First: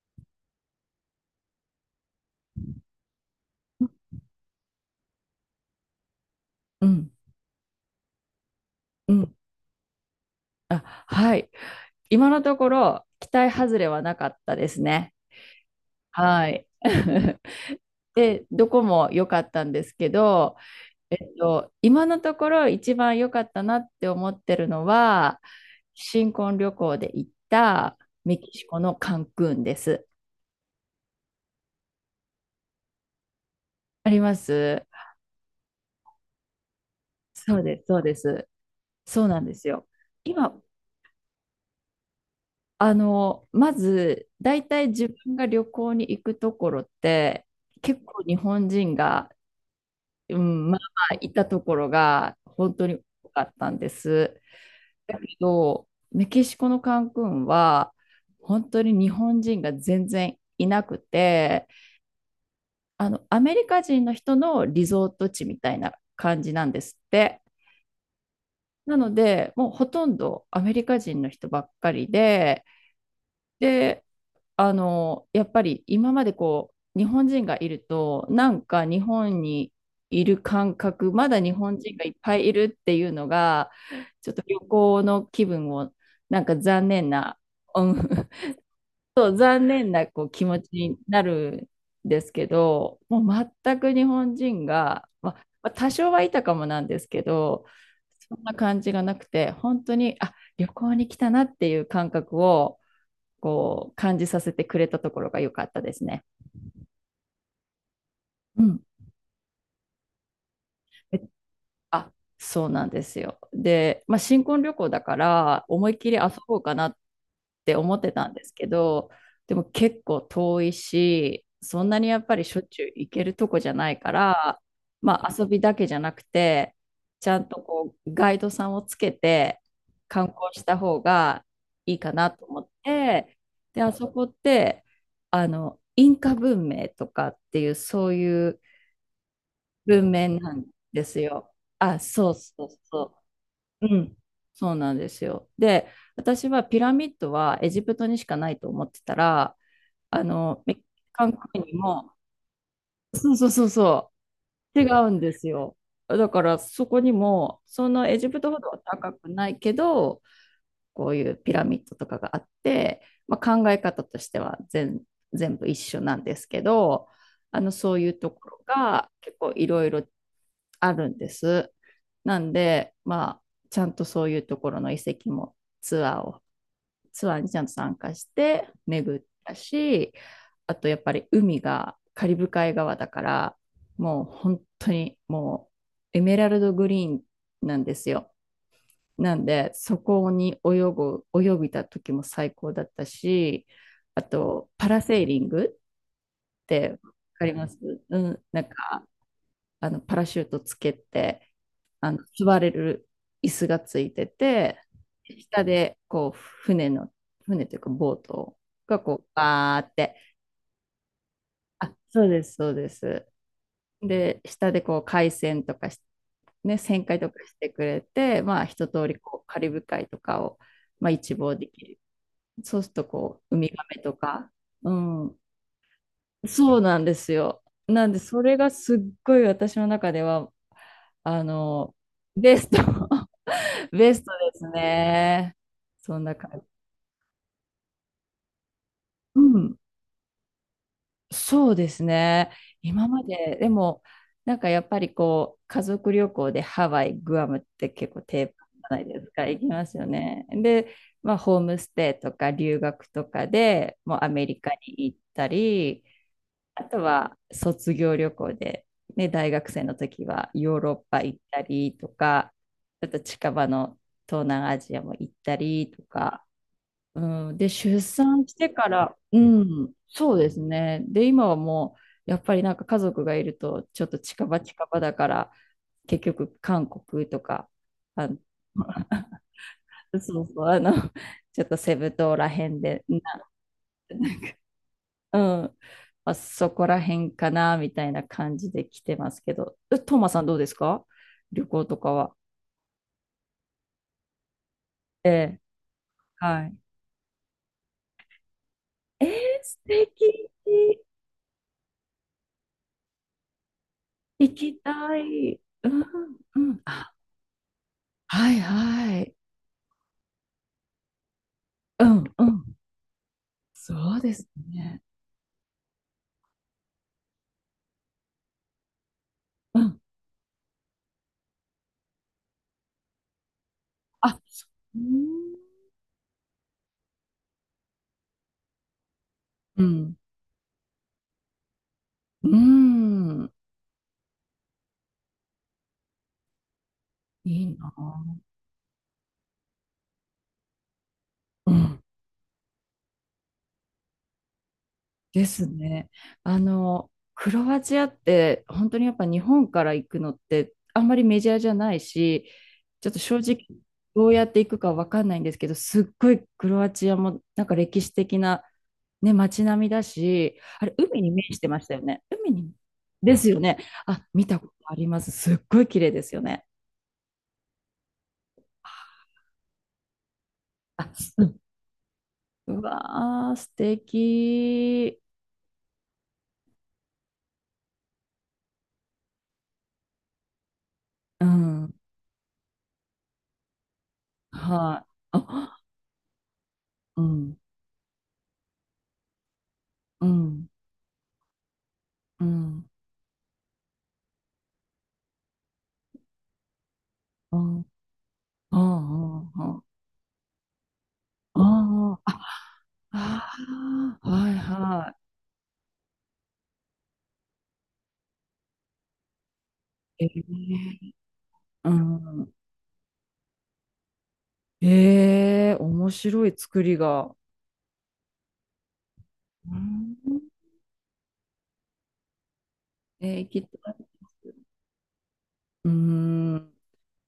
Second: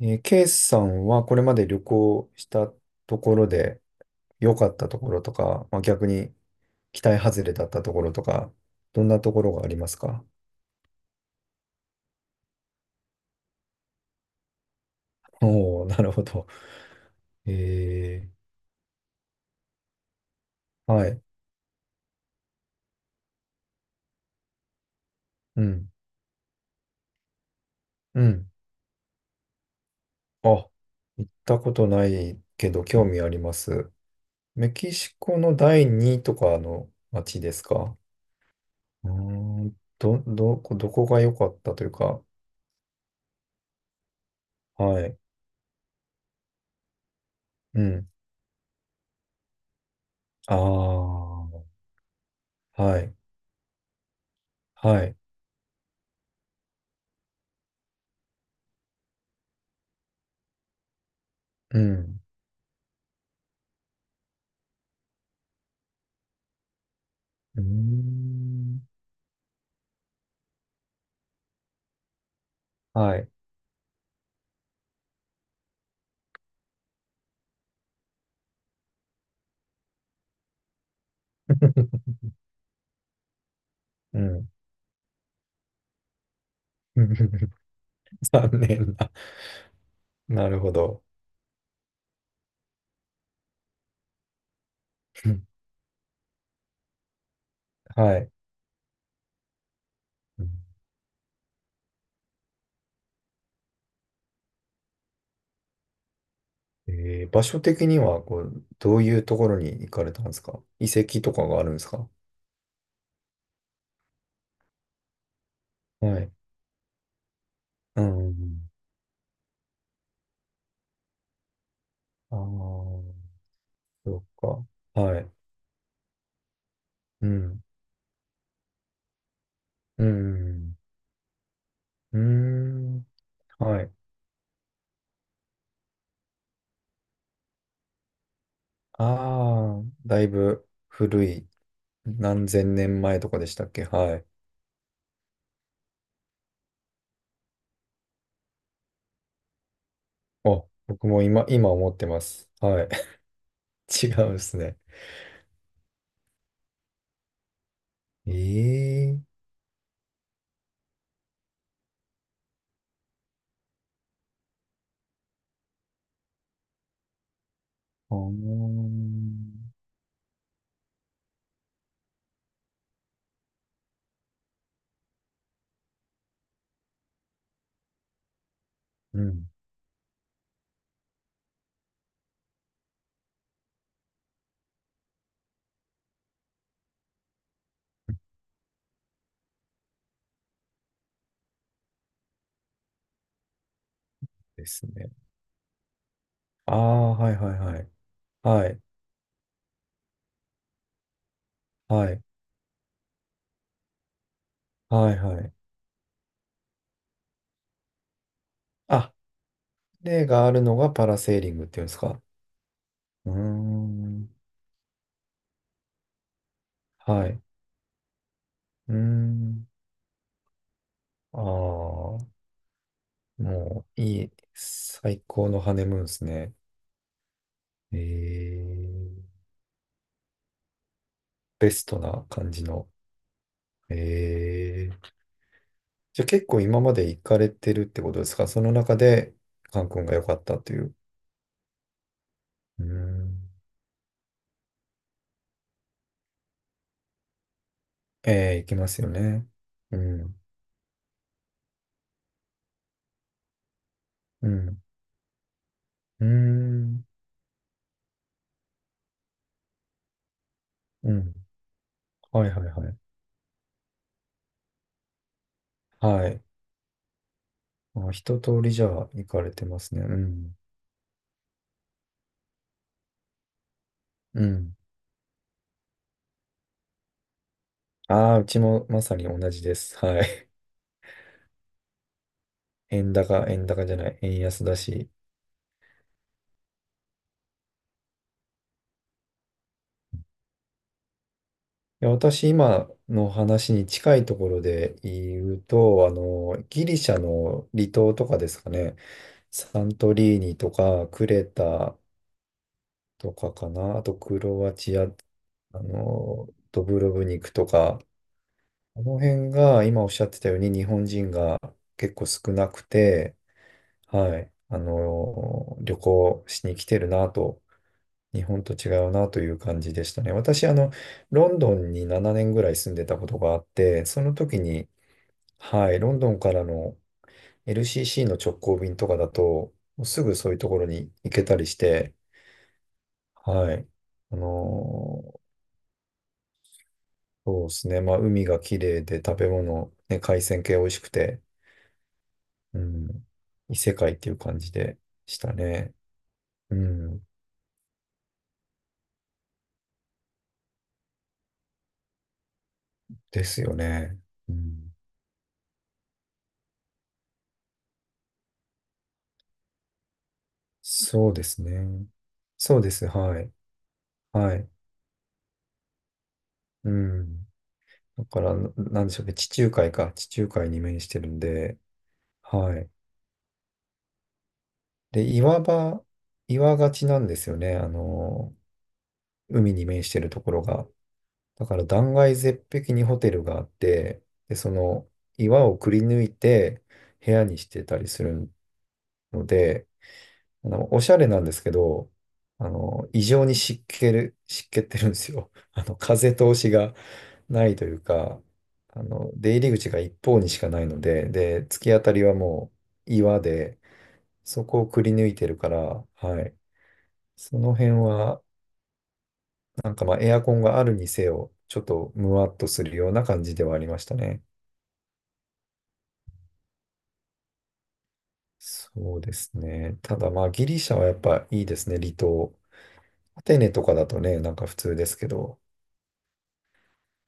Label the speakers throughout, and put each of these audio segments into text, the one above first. Speaker 1: ケイスさんはこれまで旅行したところで良かったところとか、まあ、逆に
Speaker 2: う
Speaker 1: 期
Speaker 2: ん、
Speaker 1: 待外れだったところとか、どん
Speaker 2: う
Speaker 1: なと
Speaker 2: ん。
Speaker 1: ころがありますか？
Speaker 2: あ、はい。今のところ、期待外れはなかったですね。
Speaker 1: おおー、なるほど。
Speaker 2: はい。
Speaker 1: え
Speaker 2: で、どこも良かったんですけど、
Speaker 1: はい。
Speaker 2: 今のところ一番良かったなって思ってるのは、
Speaker 1: うん。
Speaker 2: 新婚旅行で行った
Speaker 1: う
Speaker 2: メ
Speaker 1: ん。
Speaker 2: キシコのカンクンです。
Speaker 1: あ、行ったことないけど興味あります。
Speaker 2: ありま
Speaker 1: メ
Speaker 2: す。
Speaker 1: キシコの第二とかの街で
Speaker 2: そう
Speaker 1: す
Speaker 2: です、
Speaker 1: か？
Speaker 2: そうです。
Speaker 1: うー
Speaker 2: そうなんです
Speaker 1: ん。
Speaker 2: よ。
Speaker 1: ど、ど
Speaker 2: 今、
Speaker 1: こ、どこが良かったというか、
Speaker 2: まず、大体
Speaker 1: は
Speaker 2: 自
Speaker 1: い。
Speaker 2: 分が旅行に行くところって、
Speaker 1: う
Speaker 2: 結
Speaker 1: ん。
Speaker 2: 構日本人がう
Speaker 1: あ
Speaker 2: ん、まあいたとこ
Speaker 1: あ、
Speaker 2: ろが本当に
Speaker 1: はい。
Speaker 2: 多かったんです。
Speaker 1: はい。
Speaker 2: だけど、メキシコのカンクンは、本当に日本人が全然いなくて、
Speaker 1: うん。
Speaker 2: アメリカ人の人のリゾート地みたいな感じなんですって。
Speaker 1: うーん。
Speaker 2: なので、もうほとんどアメリカ人の人ばっかりで、
Speaker 1: はい。
Speaker 2: で、やっぱり今までこう、日本人がいると、なんか日本にいる感覚、まだ日本人がいっ ぱいいるっていうのが、
Speaker 1: う
Speaker 2: ちょっと
Speaker 1: ん。
Speaker 2: 旅行の気分を、なんか残念な、うん、
Speaker 1: 残 念な。
Speaker 2: そう残念なこう気
Speaker 1: なる
Speaker 2: 持ち
Speaker 1: ほ
Speaker 2: に
Speaker 1: ど。
Speaker 2: なるんですけど、もう全く日本人が、
Speaker 1: う
Speaker 2: まあ
Speaker 1: ん。
Speaker 2: まあ多少はいたかもなんですけど、
Speaker 1: はい。
Speaker 2: そんな感じがなくて、本当に、あ、
Speaker 1: うん。
Speaker 2: 旅行に来たなっていう感覚を、こう感じさせてくれたところが良かったですね。
Speaker 1: え場所的には、こ
Speaker 2: う
Speaker 1: う、
Speaker 2: ん。
Speaker 1: どういうところに行かれたんですか？遺
Speaker 2: え
Speaker 1: 跡
Speaker 2: っ。
Speaker 1: とかがあるんですか？
Speaker 2: あ、そうなんですよ。で、まあ、新婚旅行だから思いっきり
Speaker 1: は
Speaker 2: 遊
Speaker 1: い。
Speaker 2: ぼうかなって思っ
Speaker 1: う
Speaker 2: てたんですけ
Speaker 1: ん。
Speaker 2: ど、でも結構遠いし、そんなにやっぱ
Speaker 1: あ
Speaker 2: りしょっちゅう
Speaker 1: あ、
Speaker 2: 行けるとこじゃないか
Speaker 1: そう
Speaker 2: ら、
Speaker 1: か。は
Speaker 2: ま
Speaker 1: い。
Speaker 2: あ、遊びだけじゃなくて、
Speaker 1: う
Speaker 2: ちゃんと
Speaker 1: ん。
Speaker 2: こうガイドさんをつけて
Speaker 1: う
Speaker 2: 観光した
Speaker 1: ん。
Speaker 2: 方がいいか
Speaker 1: うー
Speaker 2: なと思っ
Speaker 1: ん。
Speaker 2: て、
Speaker 1: は
Speaker 2: で、
Speaker 1: い。
Speaker 2: あそこって、インカ文明とかっていうそういう
Speaker 1: ああ、
Speaker 2: 文
Speaker 1: だい
Speaker 2: 面なん
Speaker 1: ぶ
Speaker 2: です
Speaker 1: 古い、
Speaker 2: よ。あ、そう
Speaker 1: 何
Speaker 2: そう
Speaker 1: 千年
Speaker 2: そ
Speaker 1: 前とかでしたっけ？
Speaker 2: う。う
Speaker 1: は
Speaker 2: ん。
Speaker 1: い。
Speaker 2: そうなんですよ。で、私はピラミッドはエジプトにしかないと思ってたら、
Speaker 1: あ、
Speaker 2: メキシ
Speaker 1: 僕も
Speaker 2: カン
Speaker 1: 今、
Speaker 2: 国
Speaker 1: 今
Speaker 2: に
Speaker 1: 思って
Speaker 2: も、
Speaker 1: ます。はい。
Speaker 2: そうそうそう
Speaker 1: 違
Speaker 2: そ
Speaker 1: うんですね。
Speaker 2: う、違うんですよ。だからそこにも、そのエジプトほどは高
Speaker 1: え
Speaker 2: く
Speaker 1: え。
Speaker 2: ないけど、こういうピラミッドとかがあって、まあ、考え方としては全部一緒なんですけど、あのそういう
Speaker 1: ああー、
Speaker 2: ところが結構いろいろあるんです。なんで、まあ、ちゃんとそういうところの遺跡もツアーにちゃんと参加して巡
Speaker 1: う
Speaker 2: っ
Speaker 1: ん。
Speaker 2: たし、あとやっぱり海がカリブ海側だから、もう本当にもうエメラルドグリーンなんですよ。なんで、そこに泳ぎた時も最高だったし、あ
Speaker 1: で
Speaker 2: と、
Speaker 1: す
Speaker 2: パラ
Speaker 1: ね。
Speaker 2: セーリングっ
Speaker 1: あ
Speaker 2: てわ
Speaker 1: あ、はい
Speaker 2: かり
Speaker 1: はい
Speaker 2: ま
Speaker 1: は
Speaker 2: す？
Speaker 1: い。
Speaker 2: うん、な
Speaker 1: は
Speaker 2: ん
Speaker 1: い、
Speaker 2: か、パラシュートつけて、
Speaker 1: はい、
Speaker 2: 座れる椅子がついてて、
Speaker 1: はい、はい。
Speaker 2: 下で、こう、船の、船というか、ボートが
Speaker 1: あ、
Speaker 2: こう、バーって、
Speaker 1: 例があるのがパラセーリングっていうんで
Speaker 2: あ、
Speaker 1: すか？
Speaker 2: そうです、そうです。
Speaker 1: うーん、
Speaker 2: で、下でこう、海鮮とかし、ね、旋回
Speaker 1: は
Speaker 2: とか
Speaker 1: い。
Speaker 2: してくれて、まあ、一
Speaker 1: うー
Speaker 2: 通りこう、カ
Speaker 1: ん、
Speaker 2: リブ海とかを、まあ、一
Speaker 1: あ
Speaker 2: 望できる。
Speaker 1: あ、
Speaker 2: そうするとこう、ウミガ
Speaker 1: もう
Speaker 2: メと
Speaker 1: いい、
Speaker 2: か。う
Speaker 1: 最
Speaker 2: ん。
Speaker 1: 高のハネムーンですね。
Speaker 2: そうなんですよ。
Speaker 1: え
Speaker 2: なんで、それがすっご
Speaker 1: え。
Speaker 2: い私の中では、あ
Speaker 1: ベス
Speaker 2: の、
Speaker 1: トな感
Speaker 2: ベ
Speaker 1: じ
Speaker 2: スト、
Speaker 1: の。
Speaker 2: ベストです
Speaker 1: ええ。
Speaker 2: ね。そ
Speaker 1: じ
Speaker 2: ん
Speaker 1: ゃあ
Speaker 2: な
Speaker 1: 結
Speaker 2: 感
Speaker 1: 構
Speaker 2: じ。
Speaker 1: 今まで行かれてるってことですか？その中で、
Speaker 2: うん。
Speaker 1: カン君が良かったという。
Speaker 2: そうですね。
Speaker 1: うー
Speaker 2: 今ま
Speaker 1: ん。
Speaker 2: で、でも、なんかやっぱりこう、家族旅行でハワイ、グアムって結構定番
Speaker 1: ええ、いき
Speaker 2: じ
Speaker 1: ま
Speaker 2: ゃな
Speaker 1: す
Speaker 2: い
Speaker 1: よ
Speaker 2: ですか、
Speaker 1: ね。
Speaker 2: 行きます
Speaker 1: う
Speaker 2: よ
Speaker 1: ん。
Speaker 2: ね。で、まあ、ホームステイとか留学とかでもうアメ
Speaker 1: う
Speaker 2: リカ
Speaker 1: ん。
Speaker 2: に行ったり、
Speaker 1: うー
Speaker 2: あと
Speaker 1: ん。
Speaker 2: は卒業旅行で、ね、大学生の時はヨーロッ
Speaker 1: う
Speaker 2: パ
Speaker 1: ん。
Speaker 2: 行ったりと
Speaker 1: はい
Speaker 2: か、
Speaker 1: はいはい。
Speaker 2: ちょっと近場の東南アジアも行ったりと
Speaker 1: はい。
Speaker 2: か、うん、で、出
Speaker 1: あ、一
Speaker 2: 産し
Speaker 1: 通
Speaker 2: て
Speaker 1: りじゃ
Speaker 2: か
Speaker 1: あ
Speaker 2: ら、
Speaker 1: 行
Speaker 2: う
Speaker 1: かれてま
Speaker 2: ん、
Speaker 1: すね。う
Speaker 2: そうで
Speaker 1: ん。
Speaker 2: すね。で、今はもう、やっぱりなんか家族がいると、ちょっと
Speaker 1: う
Speaker 2: 近場
Speaker 1: ん。
Speaker 2: 近場だから、結局韓国とか、あ
Speaker 1: あ
Speaker 2: の、
Speaker 1: あ、うちもまさに 同じです。
Speaker 2: そ
Speaker 1: は
Speaker 2: う
Speaker 1: い。
Speaker 2: そう、あの、ちょっとセブ島らへん で、
Speaker 1: 円
Speaker 2: な、
Speaker 1: 高、円高じゃない、円安だし。
Speaker 2: うん。まあ、そこら辺かな、みたいな感じで来てますけど。えトーマさんどうですか？旅行と
Speaker 1: いや、
Speaker 2: かは。
Speaker 1: 私今の話に近いところで
Speaker 2: え
Speaker 1: 言
Speaker 2: え、
Speaker 1: うと、あの、
Speaker 2: はい。
Speaker 1: ギリシャの離島とかですかね。
Speaker 2: えー、素
Speaker 1: サントリー
Speaker 2: 敵。
Speaker 1: ニとか、クレタとかかな。あと、ク
Speaker 2: 行
Speaker 1: ロア
Speaker 2: き
Speaker 1: チア、
Speaker 2: たい。
Speaker 1: あ
Speaker 2: うん、
Speaker 1: の、
Speaker 2: うん。
Speaker 1: ドブ
Speaker 2: あ、
Speaker 1: ロブニクとか、
Speaker 2: はい
Speaker 1: この
Speaker 2: はい。
Speaker 1: 辺が今おっしゃってたように日本人が
Speaker 2: う
Speaker 1: 結
Speaker 2: ん、
Speaker 1: 構少
Speaker 2: う
Speaker 1: な
Speaker 2: ん。
Speaker 1: くて、
Speaker 2: そうで
Speaker 1: は
Speaker 2: す
Speaker 1: い、あ
Speaker 2: ね。
Speaker 1: の、旅行しに来てるなと、日本と違うなという
Speaker 2: う
Speaker 1: 感じ
Speaker 2: ん。
Speaker 1: でしたね。私、あの、ロンドンに7年ぐらい住んでたことがあって、その
Speaker 2: あ、
Speaker 1: 時
Speaker 2: そ
Speaker 1: に、
Speaker 2: う。
Speaker 1: はい、ロンドンからの LCC の直行便とかだと、
Speaker 2: う
Speaker 1: もう
Speaker 2: ん、
Speaker 1: すぐそういうところに行けたりして、
Speaker 2: うん。
Speaker 1: はい、あの、
Speaker 2: い
Speaker 1: そうで
Speaker 2: い
Speaker 1: す
Speaker 2: な。
Speaker 1: ね、まあ、海が綺麗で食べ物、ね、海鮮系美味しくて、
Speaker 2: うん。
Speaker 1: うん。異世界っていう感じでし
Speaker 2: で
Speaker 1: た
Speaker 2: す
Speaker 1: ね。
Speaker 2: ね。
Speaker 1: うん。
Speaker 2: クロアチアって本当にやっぱ日本から行くのってあんまりメジャーじゃないし、ちょっと正
Speaker 1: で
Speaker 2: 直
Speaker 1: すよね。
Speaker 2: どうやっ
Speaker 1: う
Speaker 2: て行く
Speaker 1: ん。
Speaker 2: かわかんないんですけど、すっごいクロアチアもなんか歴史的な、ね、街並みだし、あれ、海
Speaker 1: そ
Speaker 2: に
Speaker 1: うで
Speaker 2: 面し
Speaker 1: す
Speaker 2: てましたよ
Speaker 1: ね。
Speaker 2: ね。海に
Speaker 1: そうです。
Speaker 2: で
Speaker 1: は
Speaker 2: す
Speaker 1: い。
Speaker 2: よね。あ、見
Speaker 1: は
Speaker 2: たこ
Speaker 1: い。
Speaker 2: とあります。すっごい綺麗ですよね。
Speaker 1: うん。だから、なんでしょうね。地中海か。地中海に面
Speaker 2: あ、
Speaker 1: してるん
Speaker 2: うん。
Speaker 1: で。は
Speaker 2: う
Speaker 1: い。
Speaker 2: わー、素敵。
Speaker 1: で、岩場、岩がちなんですよね。あの、海に面してるところが。
Speaker 2: う
Speaker 1: だから、
Speaker 2: ん。
Speaker 1: 断崖絶壁にホテルがあって、で、そ
Speaker 2: はい。
Speaker 1: の、岩
Speaker 2: あ、
Speaker 1: をくり抜いて
Speaker 2: う
Speaker 1: 部屋
Speaker 2: ん、
Speaker 1: にしてたりするので、
Speaker 2: うん、
Speaker 1: あの、おしゃれなんですけど、
Speaker 2: う
Speaker 1: あ
Speaker 2: ん、
Speaker 1: の、異常に湿気る、湿気ってるんですよ。あの、風通しが
Speaker 2: う
Speaker 1: な
Speaker 2: ん。
Speaker 1: い
Speaker 2: うん
Speaker 1: というか、
Speaker 2: う
Speaker 1: あの、
Speaker 2: ん
Speaker 1: 出入
Speaker 2: う
Speaker 1: り
Speaker 2: ん。
Speaker 1: 口が一方にしかないので、
Speaker 2: あ
Speaker 1: で、突き当たり
Speaker 2: あ、
Speaker 1: はもう岩
Speaker 2: あ
Speaker 1: で、
Speaker 2: あはい
Speaker 1: そこをくり
Speaker 2: は
Speaker 1: 抜いてるから、はい。その辺は、なんかまあ、
Speaker 2: い。え
Speaker 1: エアコンがあるに
Speaker 2: え、
Speaker 1: せよ、ちょっ
Speaker 2: う
Speaker 1: とムワ
Speaker 2: ん。
Speaker 1: っとするような感じではありましたね。
Speaker 2: ええ、面白い作りが。
Speaker 1: そうです
Speaker 2: う
Speaker 1: ね。ただ
Speaker 2: ん。
Speaker 1: まあ、ギリシャはやっぱいいですね、離島。
Speaker 2: ええ
Speaker 1: ア
Speaker 2: 行
Speaker 1: テ
Speaker 2: き
Speaker 1: ネと
Speaker 2: た
Speaker 1: か
Speaker 2: いで
Speaker 1: だとね、なんか
Speaker 2: す。
Speaker 1: 普通ですけど、
Speaker 2: うん。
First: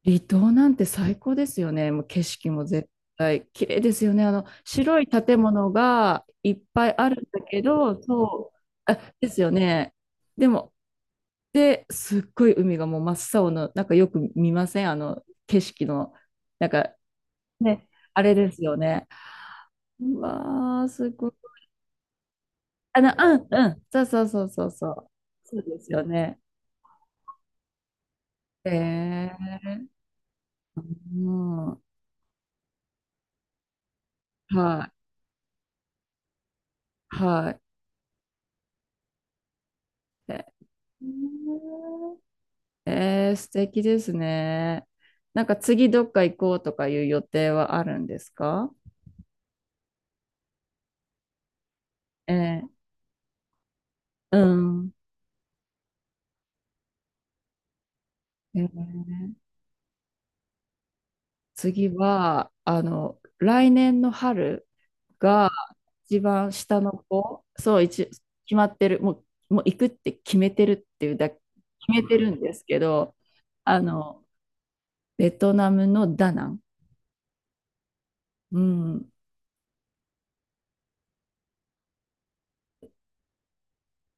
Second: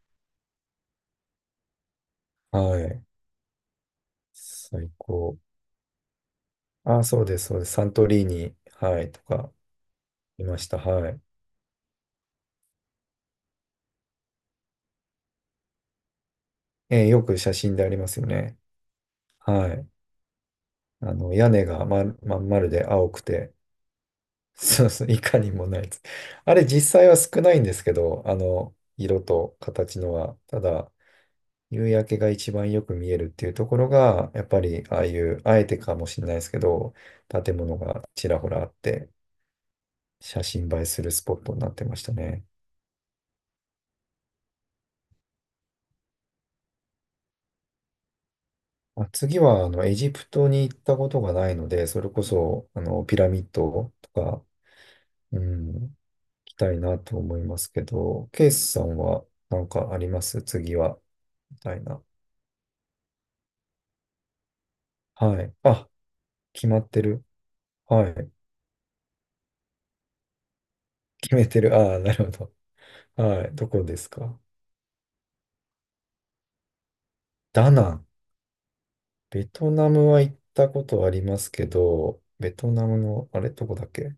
Speaker 2: 離島なんて最高ですよね。もう景色も
Speaker 1: は
Speaker 2: 絶
Speaker 1: い。
Speaker 2: 対綺麗ですよね。あの
Speaker 1: 最
Speaker 2: 白い
Speaker 1: 高。
Speaker 2: 建物がいっぱい
Speaker 1: あ、
Speaker 2: ある
Speaker 1: そ
Speaker 2: ん
Speaker 1: うで
Speaker 2: だ
Speaker 1: す、そう
Speaker 2: け
Speaker 1: です。サン
Speaker 2: ど、
Speaker 1: トリー
Speaker 2: そう、
Speaker 1: ニ、
Speaker 2: あ、
Speaker 1: はい、と
Speaker 2: ですよ
Speaker 1: か、
Speaker 2: ね。
Speaker 1: い
Speaker 2: で
Speaker 1: まし
Speaker 2: も、
Speaker 1: た。はい。
Speaker 2: で、すっごい海がもう真っ青の、なんかよく見ません？あの景色の、なんか
Speaker 1: えーよく写真で
Speaker 2: ね、
Speaker 1: あります
Speaker 2: あ
Speaker 1: よ
Speaker 2: れで
Speaker 1: ね。
Speaker 2: すよね。
Speaker 1: はい。
Speaker 2: うわー、す
Speaker 1: あ
Speaker 2: ごい。
Speaker 1: の、屋根がまん丸で青く
Speaker 2: うん
Speaker 1: て、
Speaker 2: うん、そうそうそうそう
Speaker 1: そ
Speaker 2: そ
Speaker 1: うそ
Speaker 2: う。
Speaker 1: う、いかに
Speaker 2: そう
Speaker 1: もな
Speaker 2: で
Speaker 1: い
Speaker 2: す
Speaker 1: で
Speaker 2: よ
Speaker 1: す。
Speaker 2: ね。
Speaker 1: あれ、実際は少ないんですけど、あの、色
Speaker 2: え
Speaker 1: と
Speaker 2: え、
Speaker 1: 形のは。ただ、
Speaker 2: うん、は
Speaker 1: 夕焼けが一番よく見えるっていうところが、やっ
Speaker 2: い、
Speaker 1: ぱり、ああいう、あえてかもしれないですけど、
Speaker 2: は
Speaker 1: 建
Speaker 2: い。
Speaker 1: 物がちらほらあって、写
Speaker 2: え
Speaker 1: 真映えするスポットになってました
Speaker 2: ー、
Speaker 1: ね。
Speaker 2: えー、素敵ですね。なんか次どっか行こうとかいう予定はあるんですか？
Speaker 1: あ、次は、あの、エジプトに行ったことがないので、それこ
Speaker 2: えー、
Speaker 1: そ、あの、ピラミッドと
Speaker 2: う
Speaker 1: か、
Speaker 2: ん。
Speaker 1: うん、行きたいなと思いますけど、ケイ
Speaker 2: え
Speaker 1: スさんは
Speaker 2: ー、
Speaker 1: なんかあります次は、みたい
Speaker 2: 次
Speaker 1: な。
Speaker 2: は、来年の春
Speaker 1: は
Speaker 2: が
Speaker 1: い。あ、
Speaker 2: 一番
Speaker 1: 決ま
Speaker 2: 下
Speaker 1: っ
Speaker 2: の
Speaker 1: てる。
Speaker 2: 子、そう、
Speaker 1: はい。
Speaker 2: 決まってる、もう、もう行くって決めてるっていうだ、
Speaker 1: 決
Speaker 2: 決
Speaker 1: めてる。ああ、
Speaker 2: め
Speaker 1: な
Speaker 2: て
Speaker 1: るほ
Speaker 2: るんですけど、
Speaker 1: ど。はい。ど
Speaker 2: あ
Speaker 1: こです
Speaker 2: の、
Speaker 1: か？
Speaker 2: ベトナムのダナン。
Speaker 1: ダナン。
Speaker 2: うん。
Speaker 1: ベトナムは行ったことありますけど、ベトナムの、あれ、どこだっけ？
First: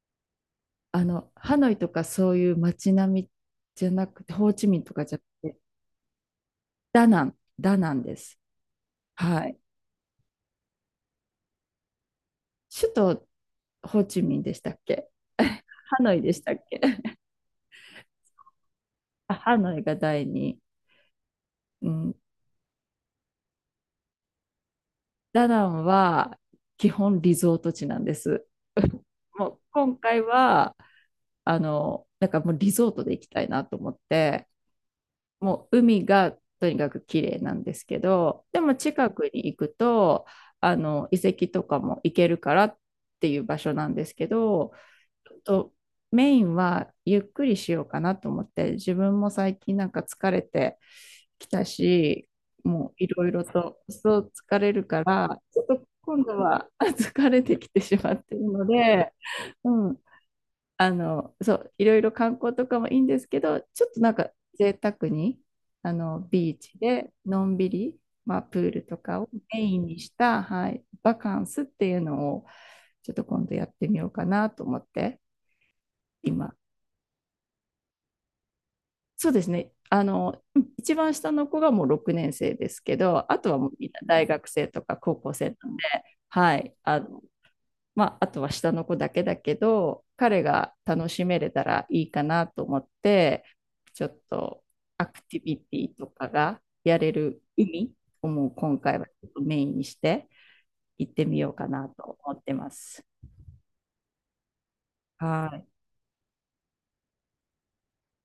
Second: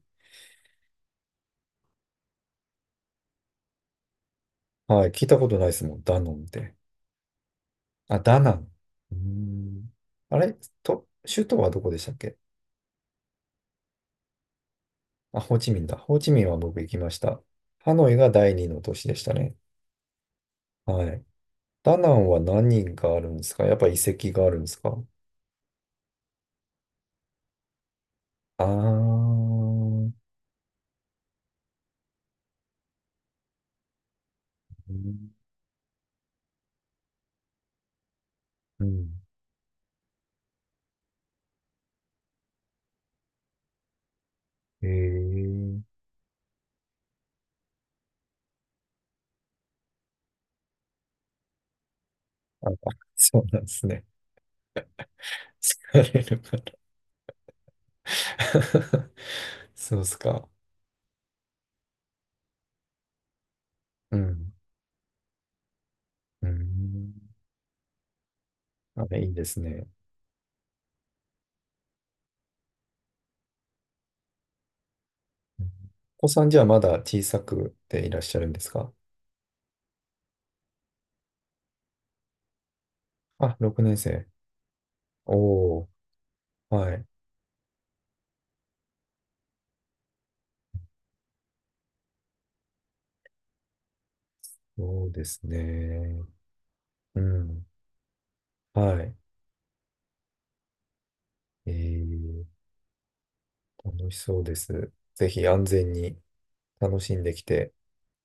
Speaker 2: ハノイとかそういう街並みじゃなくて、ホーチミンとか
Speaker 1: はい。
Speaker 2: じゃなく
Speaker 1: 聞いた
Speaker 2: て、
Speaker 1: ことないですもん。ダノンって。
Speaker 2: ダナン、ダナンで
Speaker 1: あ、
Speaker 2: す。
Speaker 1: ダナン。うー
Speaker 2: はい。
Speaker 1: ん。あれと、首都はどこでしたっけ？
Speaker 2: 首都、ホーチミンでしたっけ？
Speaker 1: あ、ホーチミンだ。
Speaker 2: ハノ
Speaker 1: ホー
Speaker 2: イ
Speaker 1: チ
Speaker 2: でし
Speaker 1: ミン
Speaker 2: た
Speaker 1: は
Speaker 2: っけ？
Speaker 1: 僕行きまし た。ハノイが第二の都市でし
Speaker 2: あ、
Speaker 1: た
Speaker 2: ハ
Speaker 1: ね。
Speaker 2: ノイが第二。
Speaker 1: はい。
Speaker 2: う
Speaker 1: ダナ
Speaker 2: ん。
Speaker 1: ンは何があるんですか？やっぱ遺跡があるんですか？
Speaker 2: ダナンは基本リゾート地なんです。
Speaker 1: あ ー。う
Speaker 2: もう今回は、なんかもうリゾートで行きたいなと思って、
Speaker 1: ん。
Speaker 2: もう海がとにかく綺麗なんですけど、でも
Speaker 1: うん。
Speaker 2: 近くに行くと、あの遺跡とかも行けるからっていう場所なんですけど、
Speaker 1: へ
Speaker 2: と、
Speaker 1: え。
Speaker 2: メインはゆっくりしようかなと思って、自分も最近なんか疲れてきたし、
Speaker 1: あ、
Speaker 2: もう いろい
Speaker 1: そ
Speaker 2: ろ
Speaker 1: うなんで
Speaker 2: と
Speaker 1: すね。
Speaker 2: そう疲れるからちょっと
Speaker 1: 疲
Speaker 2: 今
Speaker 1: れ
Speaker 2: 度
Speaker 1: るから
Speaker 2: は あ、疲れてきてしまっているの で、うん、
Speaker 1: そうっすか。
Speaker 2: あのそういろいろ観光とかもいいんですけど、ちょっとなん
Speaker 1: う
Speaker 2: か
Speaker 1: ん。
Speaker 2: 贅沢に、あの
Speaker 1: う
Speaker 2: ビーチで
Speaker 1: ん。
Speaker 2: のんびり、まあ、プールと
Speaker 1: あ、
Speaker 2: か
Speaker 1: い
Speaker 2: を
Speaker 1: いで
Speaker 2: メ
Speaker 1: す
Speaker 2: イン
Speaker 1: ね。
Speaker 2: にした、はい、バカンスっていうのをちょっと今度やってみようかなと思って、
Speaker 1: うん。お子さ
Speaker 2: 今、
Speaker 1: んじゃあまだ小さくていらっしゃるんですか？
Speaker 2: そうですね。一番下の子がもう6年生ですけど、あと
Speaker 1: あ、
Speaker 2: はもう
Speaker 1: 6
Speaker 2: みん
Speaker 1: 年
Speaker 2: な大
Speaker 1: 生。
Speaker 2: 学生とか高校生なんで、
Speaker 1: おー、
Speaker 2: はい、
Speaker 1: はい。
Speaker 2: まあ、あとは下の子だけだけど、彼が楽しめれたらいいかなと思って、ちょっとア
Speaker 1: そう
Speaker 2: ク
Speaker 1: で
Speaker 2: ティ
Speaker 1: す
Speaker 2: ビティと
Speaker 1: ね。
Speaker 2: かがやれ
Speaker 1: う
Speaker 2: る
Speaker 1: ん。
Speaker 2: 海をもう今回
Speaker 1: は
Speaker 2: はち
Speaker 1: い。
Speaker 2: ょっとメインにして行ってみようか
Speaker 1: え
Speaker 2: なと思っ
Speaker 1: ー、
Speaker 2: てます。
Speaker 1: 楽しそうです。ぜ
Speaker 2: は
Speaker 1: ひ安
Speaker 2: い。
Speaker 1: 全に楽しんできて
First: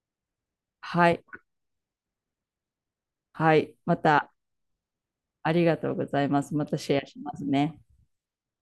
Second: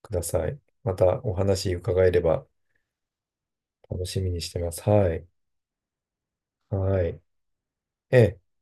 Speaker 1: ください。ま
Speaker 2: は
Speaker 1: た
Speaker 2: い。
Speaker 1: お話伺えれば
Speaker 2: はい。ま
Speaker 1: 楽しみ
Speaker 2: た、
Speaker 1: にしてます。はい。
Speaker 2: ありがとうございます。またシェア
Speaker 1: は
Speaker 2: し
Speaker 1: い。
Speaker 2: ますね。
Speaker 1: えー